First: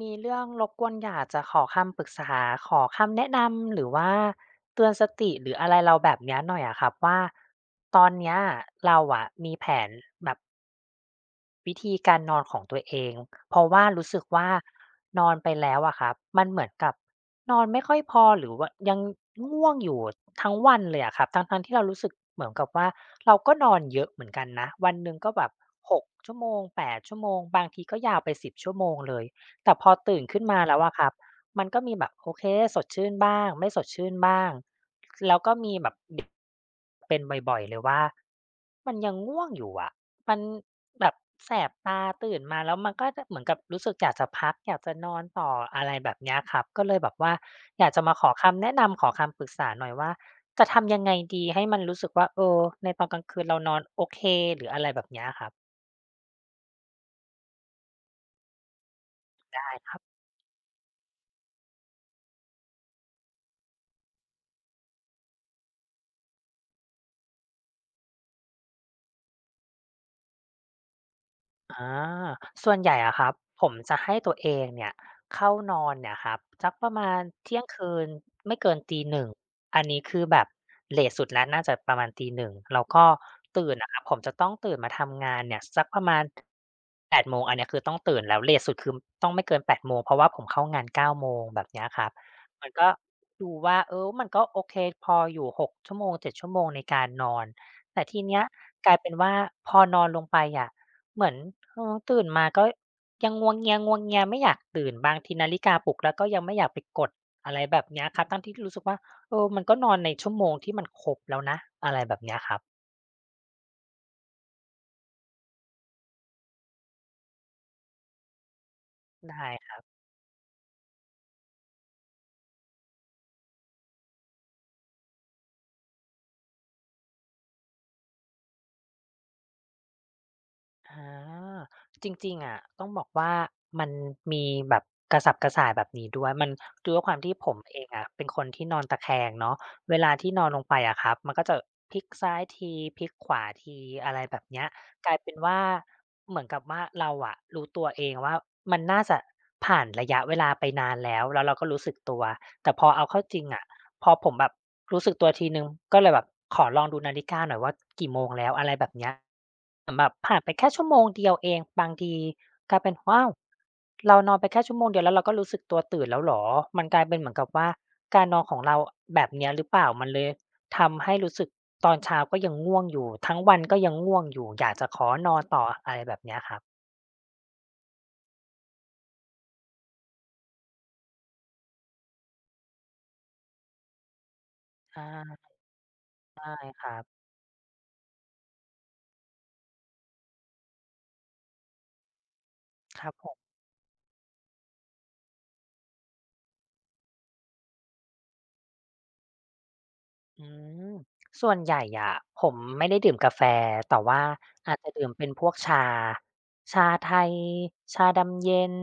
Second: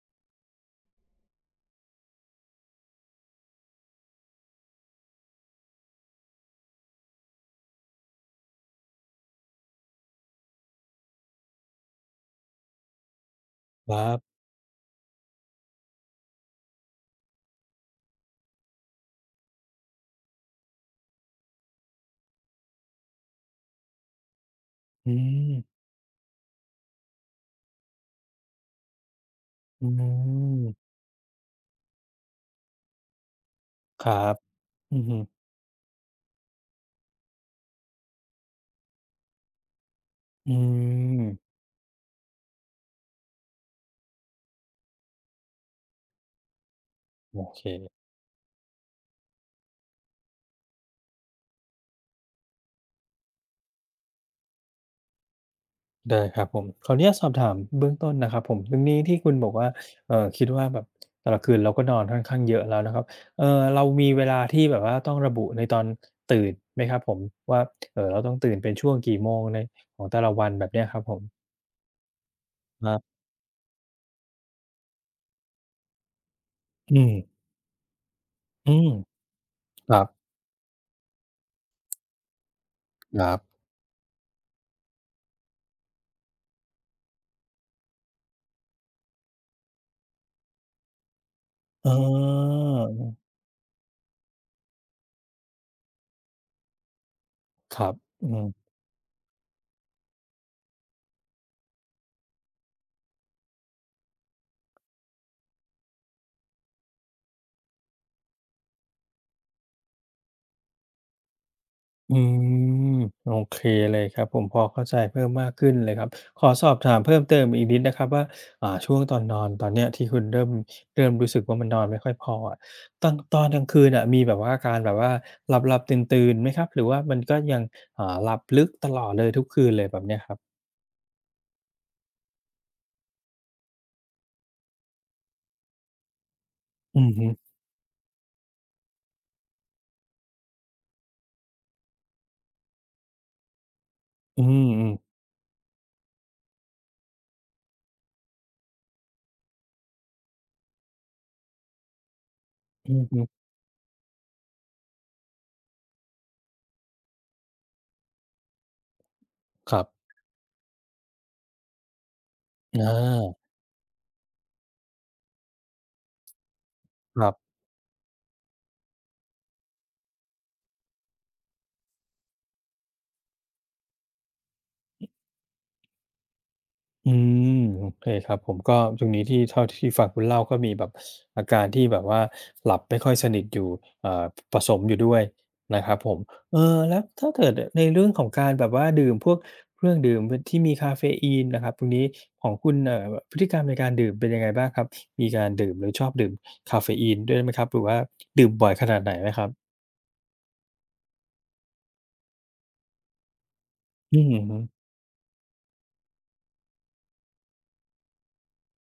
มีเรื่องรบกวนอยากจะขอคำปรึกษาขอคำแนะนำหรือว่าเตือนสติหรืออะไรเราแบบเนี้ยหน่อยอะครับว่าตอนเนี้ยเราอะมีแผนแบบ วิธีการนอนของตัวเองเพราะว่าครัรู้สึกบ ว่านอนไปแล้วอะครับมันเหมือนกับนอนไม่ค่อยพอหรือว่ายังง่วงอยู่ทั้งวันเลยอะครับทั้งๆที่เรารู้สึกเหมือนกับว่าเราก็นอนเยอะเหมือนกันนะวันหอืนึ่งก็แบบมหกชั่วโมงแปดชั่วโมงบางทีก็ยาวไปสิบชั่วโมงเลยแต่พอือตื่นขึ้นมาแล้วมอะครับมันก็มีแบบโอเคสดชื่นบ้างไม่สดคชื่นรับบ้างอือฮึแล้วก็มีแบบเป็นบ่อยๆเลยว่ามันยังง่วงอยู่อะ มันอืแบบมแสบตาตื่นมาแล้วมันก็จะเหมือนกับรู้สึกอยากจะพักอยากจะนอนต่ออะไรแบบเนี้ยครับก็เลยแบบว่าโอเคอยากจะมาขอคำแนะนำขอคำปรึกษาหน่อยว่าจะทำยังไงดีให้มันรู้สึกว่าเออในตอนกลางคืนเรานอนโอเคหรืออะไรแบบเนี้ยครับได้ครับผมขออนุญาตสอบถามเบื้องต้นนะครับผมตรงนี้ที่คุณบอกว่าได้ครับ คิดว่าแบบแต่ละคืนเราก็นอนค่อนข้างเยอะแล้วนะครับเอ่อเรามีเวลาที่แบบว่าต้องระบุในตอนตื่นไหมครับผม ว่าเราต้องตื่นเป็นช่วงกี่โมงในของแต่ละวันแบบเนี้ยครับผมอาส่วนคใหรัญ่อะบครับผมจะให้ตัวเองเนี่ยเข้านอนเนี่ยครับสักประอืมามณเที่ยงคืนไม่อืเกินมตีหน1่งอันคนี้รับคือแบบเลทสุดแล้วน่าจะประมาณ01:00แล้วก็ครับตื่นนะครับผมจะต้องตื่นมาทำงานเนี่ยสักประมาณแปดโมงอันเนี้ยคือต้องตื่นแล้วเลทสุดคือต้องไม่เกินแปดโมงเพราะว่าผมเข้างานเก้าโมงแบบเนี้เยครับออมันก็ดูว่าเออมันก็โอเคพออยู่หกชั่วโมงเจ็ดชั่วโมงในการนอนครับแต่ทีอืเนี้ยม กลายเป็นว่าพอนอนลงไปอะ เหมือนเออตื่นมาก็ยังงัวเงียๆไม่อยากตื่นบางทีนาฬิกาปลุกแล้วก็ยังไม่อยากไปกดอะไรแบบเนี้ยครับทั้งที่รู้สึกว่าเออมันก็นอนในชั่วโมงที่มันครบแล้วนะอะไรแบอืบเนี้ยครับมโอเคเลยครับผมพอเข้าใจเพิ่มมากขึ้นเลยครับขอสอบถามเพิ่มเติมอีกนิดนะครับว่าช่วงตอนนอได้นตอคนรัเนี้บยที่คุณเริ่มรู้สึกว่ามันนอนไม่ค่อยพออะตอนกลางคืนอ่ะมีแบบว่าการแบบว่าหลับๆตื่นๆไหมครับหรือว่ามันก็ยังหลับลึกตลอดเลยทุกคืนเลยแบบเนี้ยครับอาจริงๆอะต้องบอกว่ามันมีแบบกระสับกระส่ายแบบนี้ด้วยมันด้วอืยคอวามฮึที่ผมเองอะเป็นคนที่นอนตะแคงเนาะเวลาที่นอนลงไปอะครับมันก็จะพลิกซ้ายทีพลิกขวาทีอะไรแบอืบเนี้ย มกลายๆเป็นว่าเหมือนกับว่าเราอะรู้ตัวเองว่ามันน่าจะผ่านระยะเวลาไปนานแล้วแล้วเราก็รู้สึกตัวแต่พออือเอาฮึเข้าจริงอะพอผมแบบรู้สึกตัวทีหนึ่งก็เลยแบบขอลองดูนาฬิกาหน่อยว่ากี่โมงแล้วอะไรแบบเนี้ยครับเหมือนแบบผ่านไปแค่ชั่วโมงเดียวเองบางทีกอลายเป็นว้าวาเรานอนไปแค่ชั่วโมงเดียวแล้วเราก็รู้สึกตัวตื่นแล้วเหรอมันกลายเป็คนเหรัมืบ อนกับว่าการนอนของเราแบบเนี้ยหรือเปล่ามันเลย ทำให้รู้สึกตอนเช้าก็ยังง่วงอยู่ทั้งวันก็ยังง่วงอยู่อยากจะขอนอนต่ออะไรแบบเนี้ยครับอืมโอเคครับผมก็ตรงนี้ที่เท่าที่ฟังคุณเล่าก็มีแบบอาการที่แบบว่าหลับไม่ค่อยสนิทอยู่เอ่อผสมอยู่ด้วยอานะครับผมใช่เออครัแล้วบถ้าเกิดอในเรื่องของการแบบว่าดื่มพวกเครื่องดื่มบที่มีกาเฟอีนนะครับตรงนี้ของคุณครับผพฤติม กรรมในการดื่มเป็นยังไงบ้างครับมีการดื่มหรือชอบดื่มกาเฟอีนด้วยไหมครับหรือว่าดื่มบ่อยขนาดไหนไหมครับอืมส่วนใหญ่อะผมไม่ได้ดื่มกาแฟแต่อืว่าอฮึอาจจะดื่มเป็นพวกชาชาไทยชาดำเย็น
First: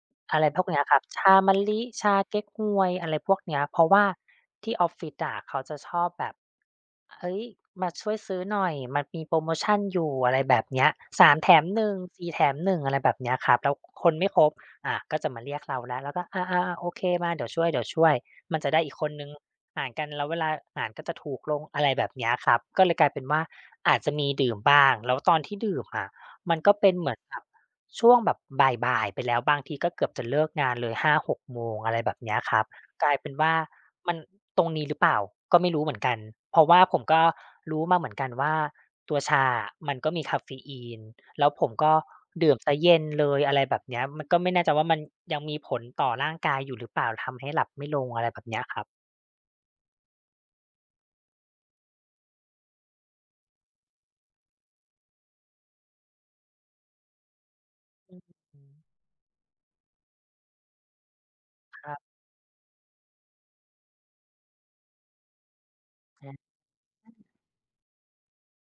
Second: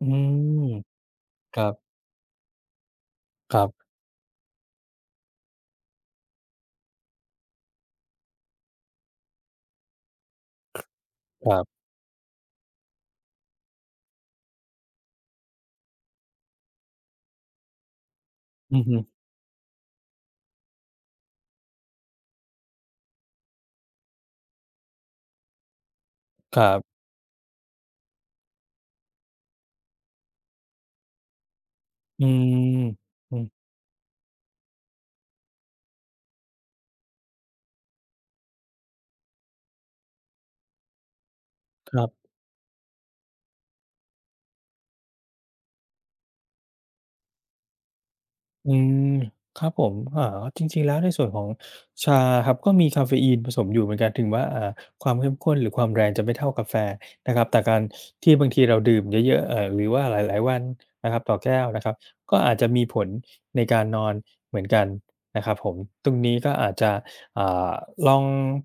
อือะไรพมวกเนี้ยครับชามะครับลิชาเก๊กฮวยอะไรพวกครเนี้ยเพราะว่าที่ออฟฟิศอะเขาจะชอบแบบเฮ้ยมาช่วยซื้อหน่อยมันมีโพรโมชันอยู่อะไรแบบเนี้ย3แถับมๆ1 4แถมหนึ่งอะไรแบบเนี้ยครับแล้วคนไม่ครบอ่าก็จะมาเรียกเราแล้วแล้วก็อาๆๆโอเคมาเดี๋ยวช่วยๆมันจะอืได้ออีฮึกคนหนึ่ง หารกันแล้วเวลาอาหารก็จะถูกลงอะไรแบบเนี้ยครับก็เลยกลายเป็นว่าอาจจะมีดื่มบ้างแล้วตอนที่ดื่มอะมัคนรัก็เป็นบเหมือนแบบช่วงแบบบ่ายๆไปแล้วบางทีก็เกือบจะเลิกงานเลยหาหกโมงอะไรแบบอืเนี้ยครับมกลายเป็นอืมว่ามันตรงนี้หรือเปล่าก็ไม่รู้เหมือนกันเพราะว่าผมก็รู้มาเหมือนกันว่าตัวชาอะมันก็มีกาเฟอีนแล้วผมคก็รับ ดื่มเสียเย็นเลยอะไรแบบเนี้ยมันก็ไม่แน่ใจว่ามันยังมีผลต่อร่างกายอยู่หรือเปล่าทำให้หลับไม่ลงอะไรแบบเนี้ยอืครับ มครับผมจริงๆแล้วในส่วนของชาครับก็มีกาเฟอีนผสมอยู่เหมือนกันถึงว่าความเข้มข้นหรือความแรงจะไม่เท่ากาแฟนะครับแต่การที่บางทีเราดื่มเยอะๆหรือว่าหลายๆวันนะครับต่อแก้วนะคครับรับก็อาจจะมีผลในการนอนเหมือนกันนะครับผมตรงอืนี้ก็มอาจจะอ่าลอง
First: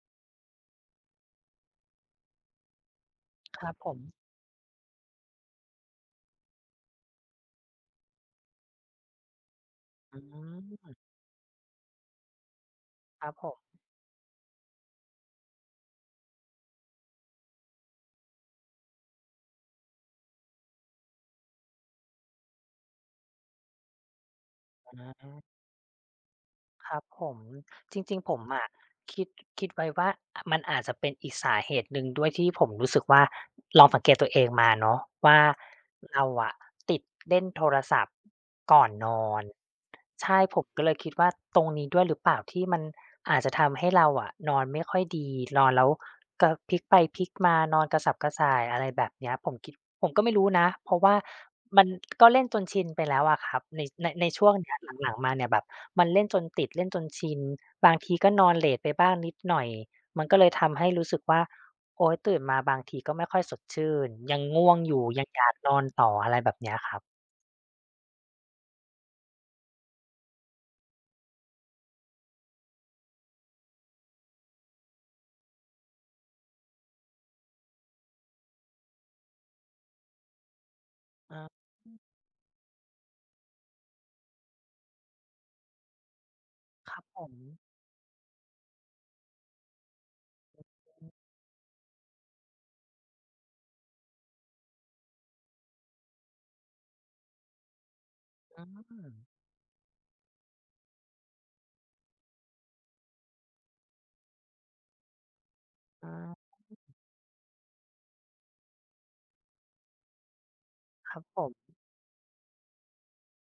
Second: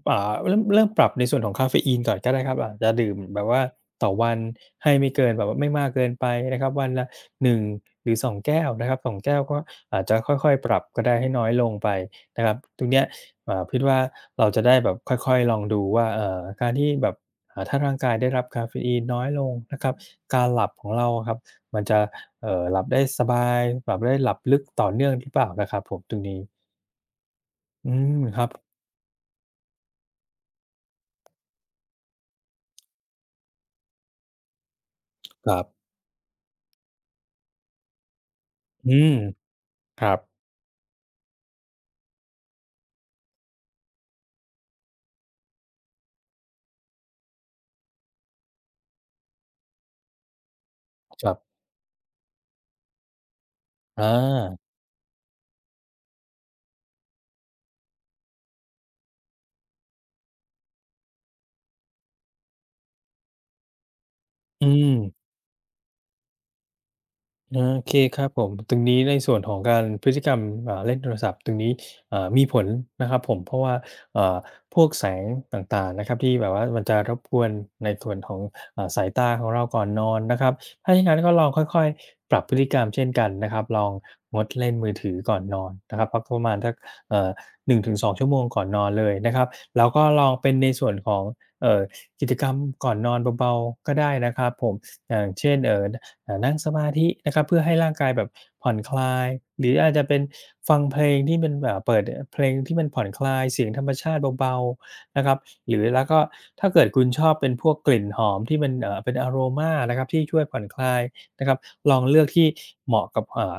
เริ่มปรับในส่วนของกาเฟอีนก่อนก็ได้ครับอาจจะดื่มแบบคว่ารับผมต่อวันให้ไม่เกินแบบว่าไม่มากเกินไปนะครับวันละ 1หรือ2แก้วนะครับสองแก้วก็อาจจะอืค่อยๆปรับมก็ได้ให้น้อยลงไปนะครับตรงเนี้ยครับผมคิดว่าเราจะได้แบบค่อยๆลองดูว่าการที่แบบถ้าร่างกายได้รับกาเฟอีนน้อยลงนะครับการหลับของเราอะครับมันจะหลับได้สบายหลับได้หลับลึกต่อเนื่องหรือา อเปล่านะครับผมตรงนี้ครับผมอืจมริงๆผคมรับอะคิดคิดไว้ว่ามันอาจจะเป็นอีกสาเหตุหนึ่งด้วยที่ผมรู้สึกว่าลองสังเกตตัวเองมาเนาะว่าครับเราอะติดเล่นโทรศัพท์ก่อนอืนมอนครับใช่ผมก็เลยคิดว่าตรงนี้ด้วยหรือเปล่าที่มันอาจจะทำให้เราอะนอนไม่ค่อยดีนอนแล้วกระพลิกไปพลิกมานอนกระสับกระส่ายอะไรแบบเนี้ยผมคิดผมก็ไม่รู้นะเพราะว่าครับมันก็เล่นจนชินไปแล้วอะครับในในอาในช่วงเนี้ยหลังๆมาเนี่ยแบบ มันเล่นจนติดเล่นจนชินบางทีก็นอนเลตไปบ้างนิดหน่อยมันก็เลยทำให้รู้สึกว่าโอ๊ยตื่นมาบางทีก็ไม่ค่อยสดชื่นยังอืง่วงอยู่ม ยังอยากนอนต่ออะไรแบบเนี้ยครับอาโอเคครับผมตรงนี้ในส่วนของการพฤติกรรมเล่นโทรศัพท์ตรงนี้มีผลนะครับผมเพราะว่าอ่าพวกแสงต่างๆนะครับที่แบบว่ามันจะรบกวนในส่วนของสายตาของเราก่อนนอนนะครับถ้าอย่างงั้นก็ลอาองค่อยๆปรับพฤติกรรมเช่นกันนะครับลองงดเล่นมือถือก่อนนอนนะครับพักประมาณสักครับผเอ่อม1ชั่วโมงก่อนนอนเลยนะครับแล้วก็ลองเป็นในส่วนอืขมองเอ่อกิจกรรมก่อนนอนเบาๆก็ได้นะครับผมอย่างเช่นนั่งสมาธินะครับเพื่อให้ร่างกายแบบผ่อนคลายหรืออาจจะเป็นฟังเพลงที่มันเปิดเพลงที่มันผ่อนคลายเสียงธรรมชาติเบาๆนะครับหรือแล้วก็อาถ้าเกิดคุณชอบเป็นพวกกลิ่นหอมที่มันเป็น aroma นะครับที่ช่วยผ่อนคลายครับผนะคมรับลองเลือกที่เหมาะกับ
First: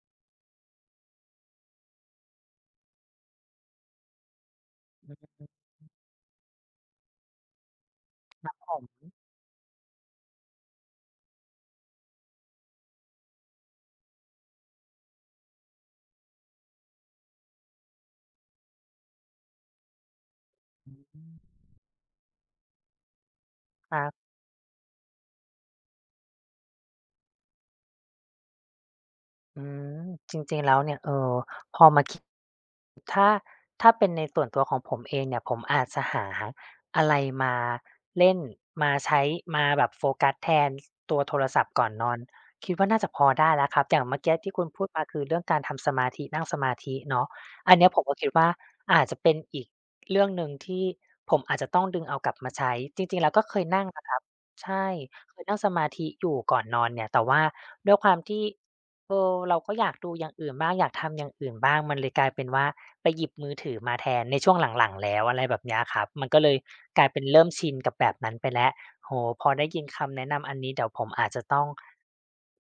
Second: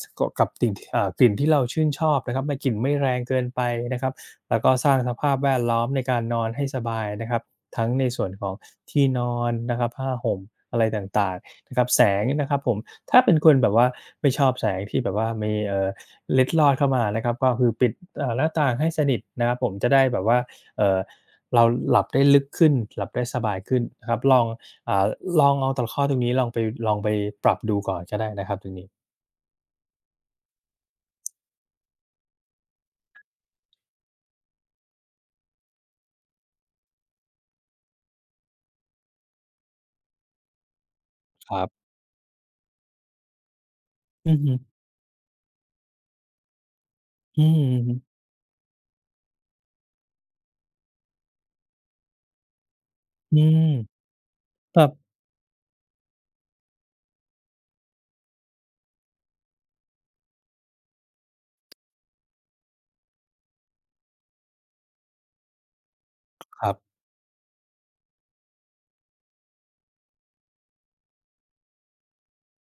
สกกับติ่งกลิ่นที่เราชื่นชอบนะครับไม่กลิ่นไม่แรงเกินไปนะครับแล้วก็สร้างสอืภาอพแวดล้อมในการนอนให้สบายนะครับ ทั้งในส่วนขผองมที่นอนนะครับผ้าห่มอะไรต่างๆนะครับแสงนะครับผมถ้าเป็นคนแบบว่าไม่ชอบแสงที่แบบว่ามีเล็ดลอดเข้ามานะครับก็คือปิดหน้าต่างให้สนิทนะครับผมจะได้แบบว่าเอ่อเราหลับได้ลึกขึ้นหลับได้สบายขึ้นครันะครับบลองอ่าลองเอาตะข้อตรงนี้ลองไปลองไปปรับดูก่อนก็ได้นะครับตรงนี้อืมจริงๆแล้วเนี่ยเออพอมัน ถ้าถ้าเป็นในส่วนตัวของผมเองเนี่ยผมอาจจะหาอะไรมาเล่นมาใช้มาแบบโฟกัสแทนตัวโทรคศัรัพท์บก่อนนอนคิดว่าน่าจะพอได้แล้วครับอย่างเมื่ออืกี้อฮึที่คุณพูดมาคือเรื่องการทำสมาธินั่งสมาธิเนาะอือันเนี้ยผมมก็คิดว่าอาจจะเป็นอีกเรื่องหนึ่งที่ผมอาจจะต้องดึงเอากลับมาใช้จริงๆแล้วอืก็เคมยนั่งนะครับคใช่รับเคยนั่งสมาธิอยู่ก่อนนอนเนี่ยแต่ว่าด้วยความที่ เออเราก็อยากดูอย่างอื่นบ้างอยากทำอย่างอื่นบ้างมันเลยกลายเป็นว่าไปหยิบมือถือมาแทนในช่วงหลังๆแล้วอะไรแบบเนี้ยครับมันก็เลยครับกลายเป็นเริ่มชินกับแบบนั้นไปแล้วโอ้โฮพอได้ยินคำแนะนำอันนี้เดี๋ยวผมอาจจะต้อง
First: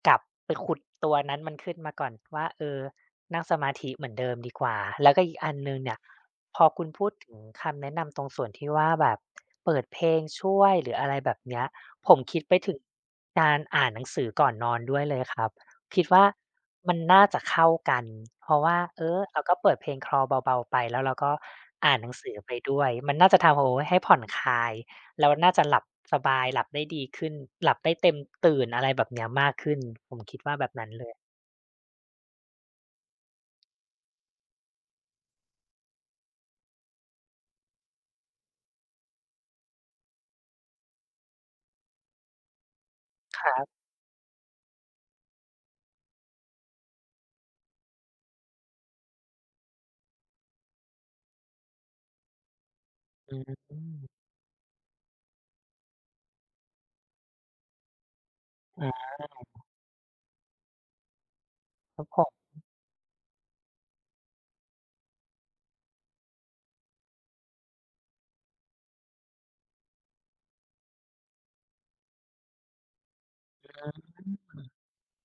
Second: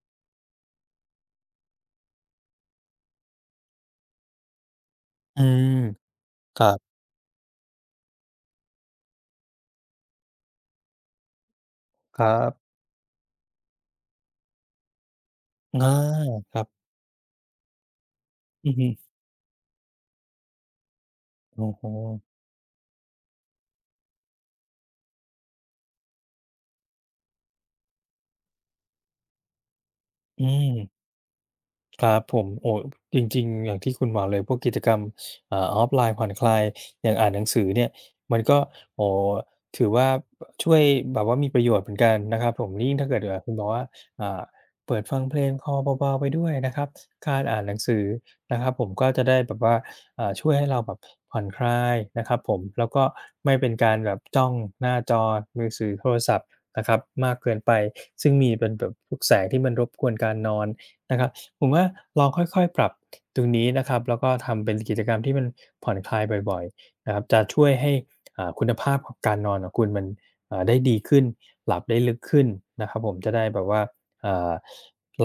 กลับไปขุดตัวนั้นมันขึ้นมาก่อนว่าเออนั่งสมาธิเหมือนเดิมดีกว่าแล้วก็อีกอือันมหนึ่งเนี่ยคพอรัคุณบพูดถึงคำแนะนำตรงส่วนที่ว่าแบบเปิดเพลงช่วยหรืออะไรแบบเนี้ยผมครัคิดบไปถึงการอ่านหนังสือก่อนนอนด้วยเลยครับ อาคิดว่าครับมันน่าจะเข้ากันเพราะอือว่าฮึเออเราก็เปิดเพลง Crawl เบาๆไปแล้วเราก็โอ้โฮ อ่านหนังสือไปด้วยมันน่าจะทำโอ้โฮให้ผ่อนคลายแล้วน่าจะหลับสบายหลับได้ดีขึ้นหลับได้เต็มตื่นอะไรแบบเนี้ยมากขึ้นผมคิดอืว่าม แบบนั้นเลยครับผมโอ้จริงๆอย่างที่คุณบอกเลยพวกกิจกรรมออฟไลน์ผ่อนคลายอย่างอ่านหนังสือเนี่ยมันก็โอ้โฮถือว่าช่วยแบบว่ามีประโยชน์เหมือนกันนะครับผมยิ่งถ้าเกิดคคุรัณบอกว่าบอ่าเปิดฟังเพลงคลอเบาๆไปด้วยนะครับการอ่านหนังสือนะครับผมก็จะได้แบบว่าช่วยให้เราแบบผ่อนคลายนะครับผมแล้วก็อืไม่เป็นการแบบมจ้องหน้าจอมือถือโทรศัพท์นะครับมากเกินไปซึ่งมีเป็นแบบอาพวกแสงที่มันรบกวนการนอนนะครับ ผมว่าครับผลองค่มอยๆปรับตรงนี้นะครับแล้วก็ทำเป็นกิจกรรมที่มันผ่อนคลายบ่อยๆนะครับจะช่วยให้คุณภาพของการนอนของคุณมันได้ดีขึ้นหลับได้ลึกขึ้นนะครับผมจะได้แบบว่าอ่า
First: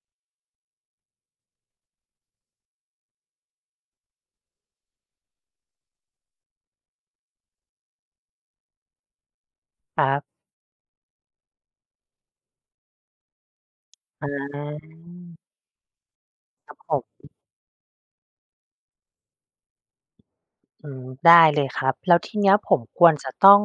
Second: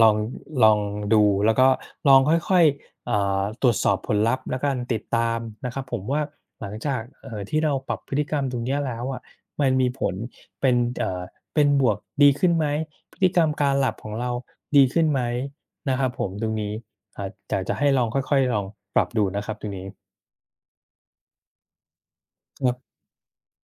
ลองลองดูแล้วก็ลองค่อยๆตรวจสอบผลลัพธ์และการติดตามนะครับผมว่าหลังจากที่เราปรับพฤติกรรมตรงเนี้ยแล้วอะมันมีคผรัลบเป็นเป็นบวกดีขึ้นไหมพฤติกรรมการหลับของเราอาดีขึ้นไหม นะครับผมตรงผนี้ม อ่าอยากจะให้ลองค่อยๆ ลองปรับดูนะครับตรงนี้อืมได้เลยครับแล้วทีเนี้ยคผรัมบควรจะต้อง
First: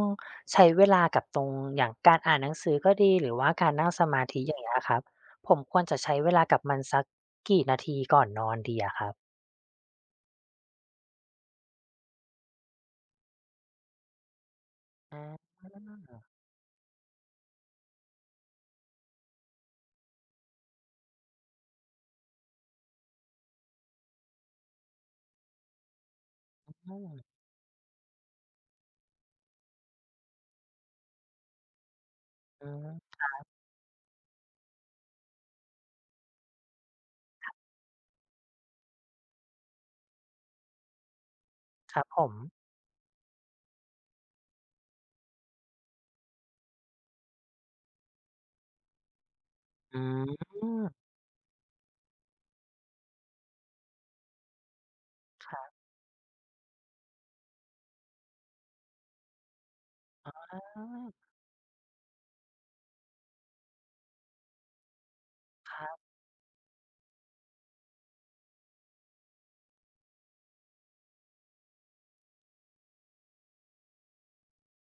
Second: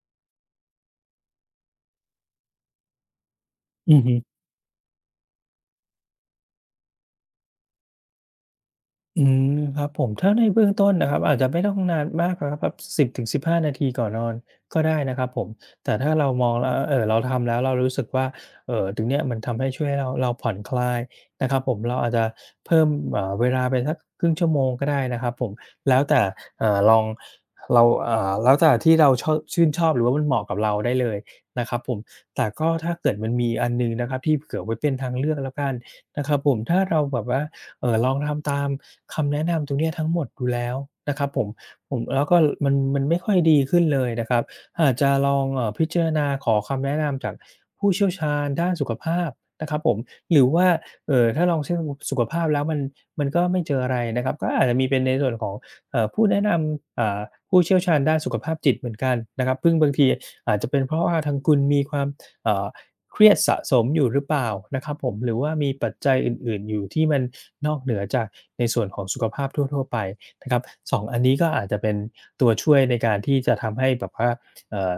ใช้เวลากับตรงอย่างการอ่านหนังสือก็ดีหรือว่าการนั่งอือสฮึ มาธิอย่างเงี้ยครับผมควรจะใช้เวลากับมันสักกี่นาทีก่อนนอนดีอะครับอืมครับผมถ้าในเบื้องต้นนะครับอาจจะไม่ต้องนานมากหรอะครับแบบ1 0 1นาทีก่อนนอนก็ได้นะครับผอามแต่ถ้าเรามองแล้วเราทำแล้วเรารู้สึกว่าตรงเนี้ยมันทำให้ช่วยให้เราผ่อนคลายนะครับผมเราอาจจะเพิ่มเวลาไปสักครึ่งชั่วโมงก็ได้นะครับผมแล้วแต่ลอืองมเราแล้วแต่ที่เราชอบชื่นชอบหรือว่ามันเหมาะกับเราได้เลยนะครับผมแต่อืก็ถ้ามเกิดมันมีอันหนึ่งนะครับที่เผื่อไว้เป็นทางเลือกแล้วกันนะครับผมถ้าเราแบบว่า ลองทำตามคำแนะนำตรงเนี้ยทั้งหมดดูแล้วนะครับผมผคมรับผแล้วมก็มันไม่ค่อยดีขึ้นเลยนะครับอาจจะลองพิจารณาขอคำแนะนำจากผู้เชี่ยวชาญด้านสุขภาพนะครับผมอืหรือว่ามถ้าลองเช็กสุขภาพแล้วมันก็ไม่เจออะไรนะครับก็อาจจะมีเป็นในส่วนขคองรับผู้แนะนำผู้เชี่ยวชาญด้านสุขภาพจิตเหมือนกันนะครับซึ่งบางทีอาจจะเป็นเพราะว่าทางคุณมีความเอ่อ เครียดสะสมอยู่หรือเปล่านะครับผมหรือว่ามีครัปัจบจัยอื่นๆอยู่ที่มันนอกเหนือจากในส่วนของสุขภาพทั่วๆไปนะครับ2องอันนี้ก็อาจจะเป็นตัวช่วยในการที่จะทำให้แบบว่าเอ่อ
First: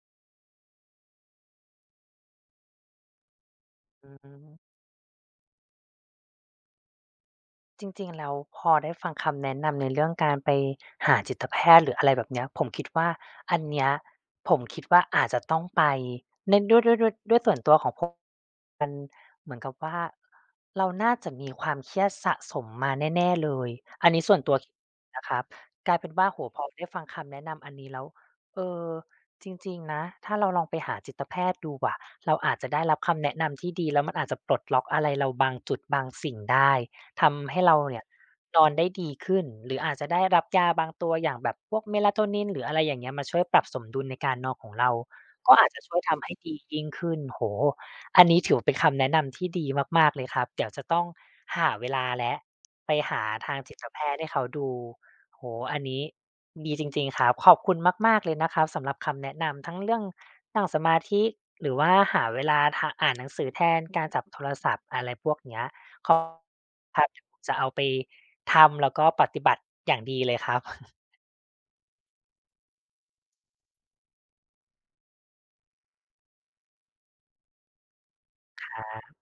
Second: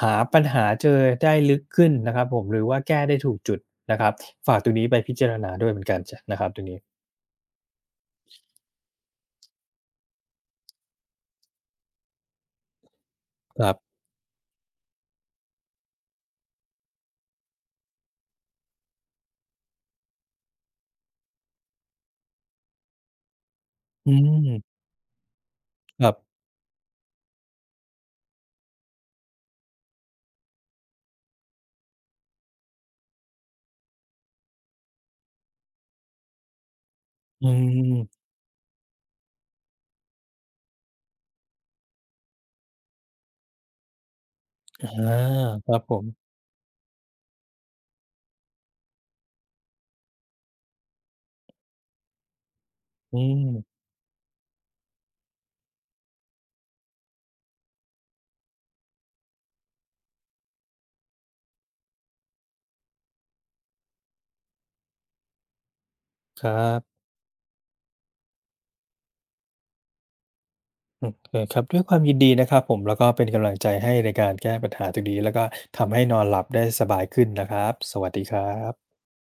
หาปัญหาเจอได้ลึกขึ้นนะครับผมหรือว่าแก้ได้ถูกจุดนะคอืรับฝากตรงมนี้ไปพิจารณาด้วยเหมือนกันจะนะครับตรงนี้จริงๆแล้วพอได้ฟังคำแนะนำในเรื่องการไปหาจิตแพทย์หรืออะไรแบบเนี้ยผมคิดว่าอัคนรัเนี้ยบผมคิดว่าอาจจะต้องไป เหมือนกับว่าเราน่าจะมีความเครียดสะสมมาแน่ๆเลยอัอืนนี้ส่วนตัวคิดมนะครับกลายคเป็รันบว่าโอ้โฮพอได้ฟังคำแนะนำอันนี้แล้วเออจริงๆนะถ้าเราลองไปหาจิตแพทย์ดูอะเราอาจจะได้รับคำแนะนำที่ดีแล้วมันอาจจะปลดล็อกอะไรเราบางจุดบางสิ่งได้อืทำให้เรามเนี่ยนอนได้ดีขึ้นหรืออาจจะได้รับยาบางตัวอย่างแบบพวก Melatonin หรืออะไรอย่างเงี้ยมาช่วยปรับสมดุลในการนอนของอาเราก็คอาจรับจะผช่วยมทำให้ดียิ่งขึ้นโอ้โฮ อันนี้ถือว่าเป็นคำแนะนำที่ดีมากๆเลยครับ เดี๋ยวจะต้องหาเวลาแล้วไปอืหาทางจิมตแพทย์ให้เขาดูโอ้โฮอันนี้ดีจริงๆครับขอบคุณมากๆเลยนะครับสำหรับคำแนะนำทั้งเรื่องนั่งสมาธิหรือว่าหาเวลาทอ่านหนังสือแทนการจับโทรศัพท์อะไรพวกเนี้ยขอบครับ ครับเดี๋ยวผมจะเอาไปทำแล้วก็ปฏิบัติอย่างดีเลยครับโอเคครับด้วยความยินดีนะครับผมแล้วก็เป็นกำลังใจให้ในการแก้ปัญหาตรงนี้แล้วก็ทำให้นอนหลับได้สบายขึ้นนะครับสวัสดีครัครับบ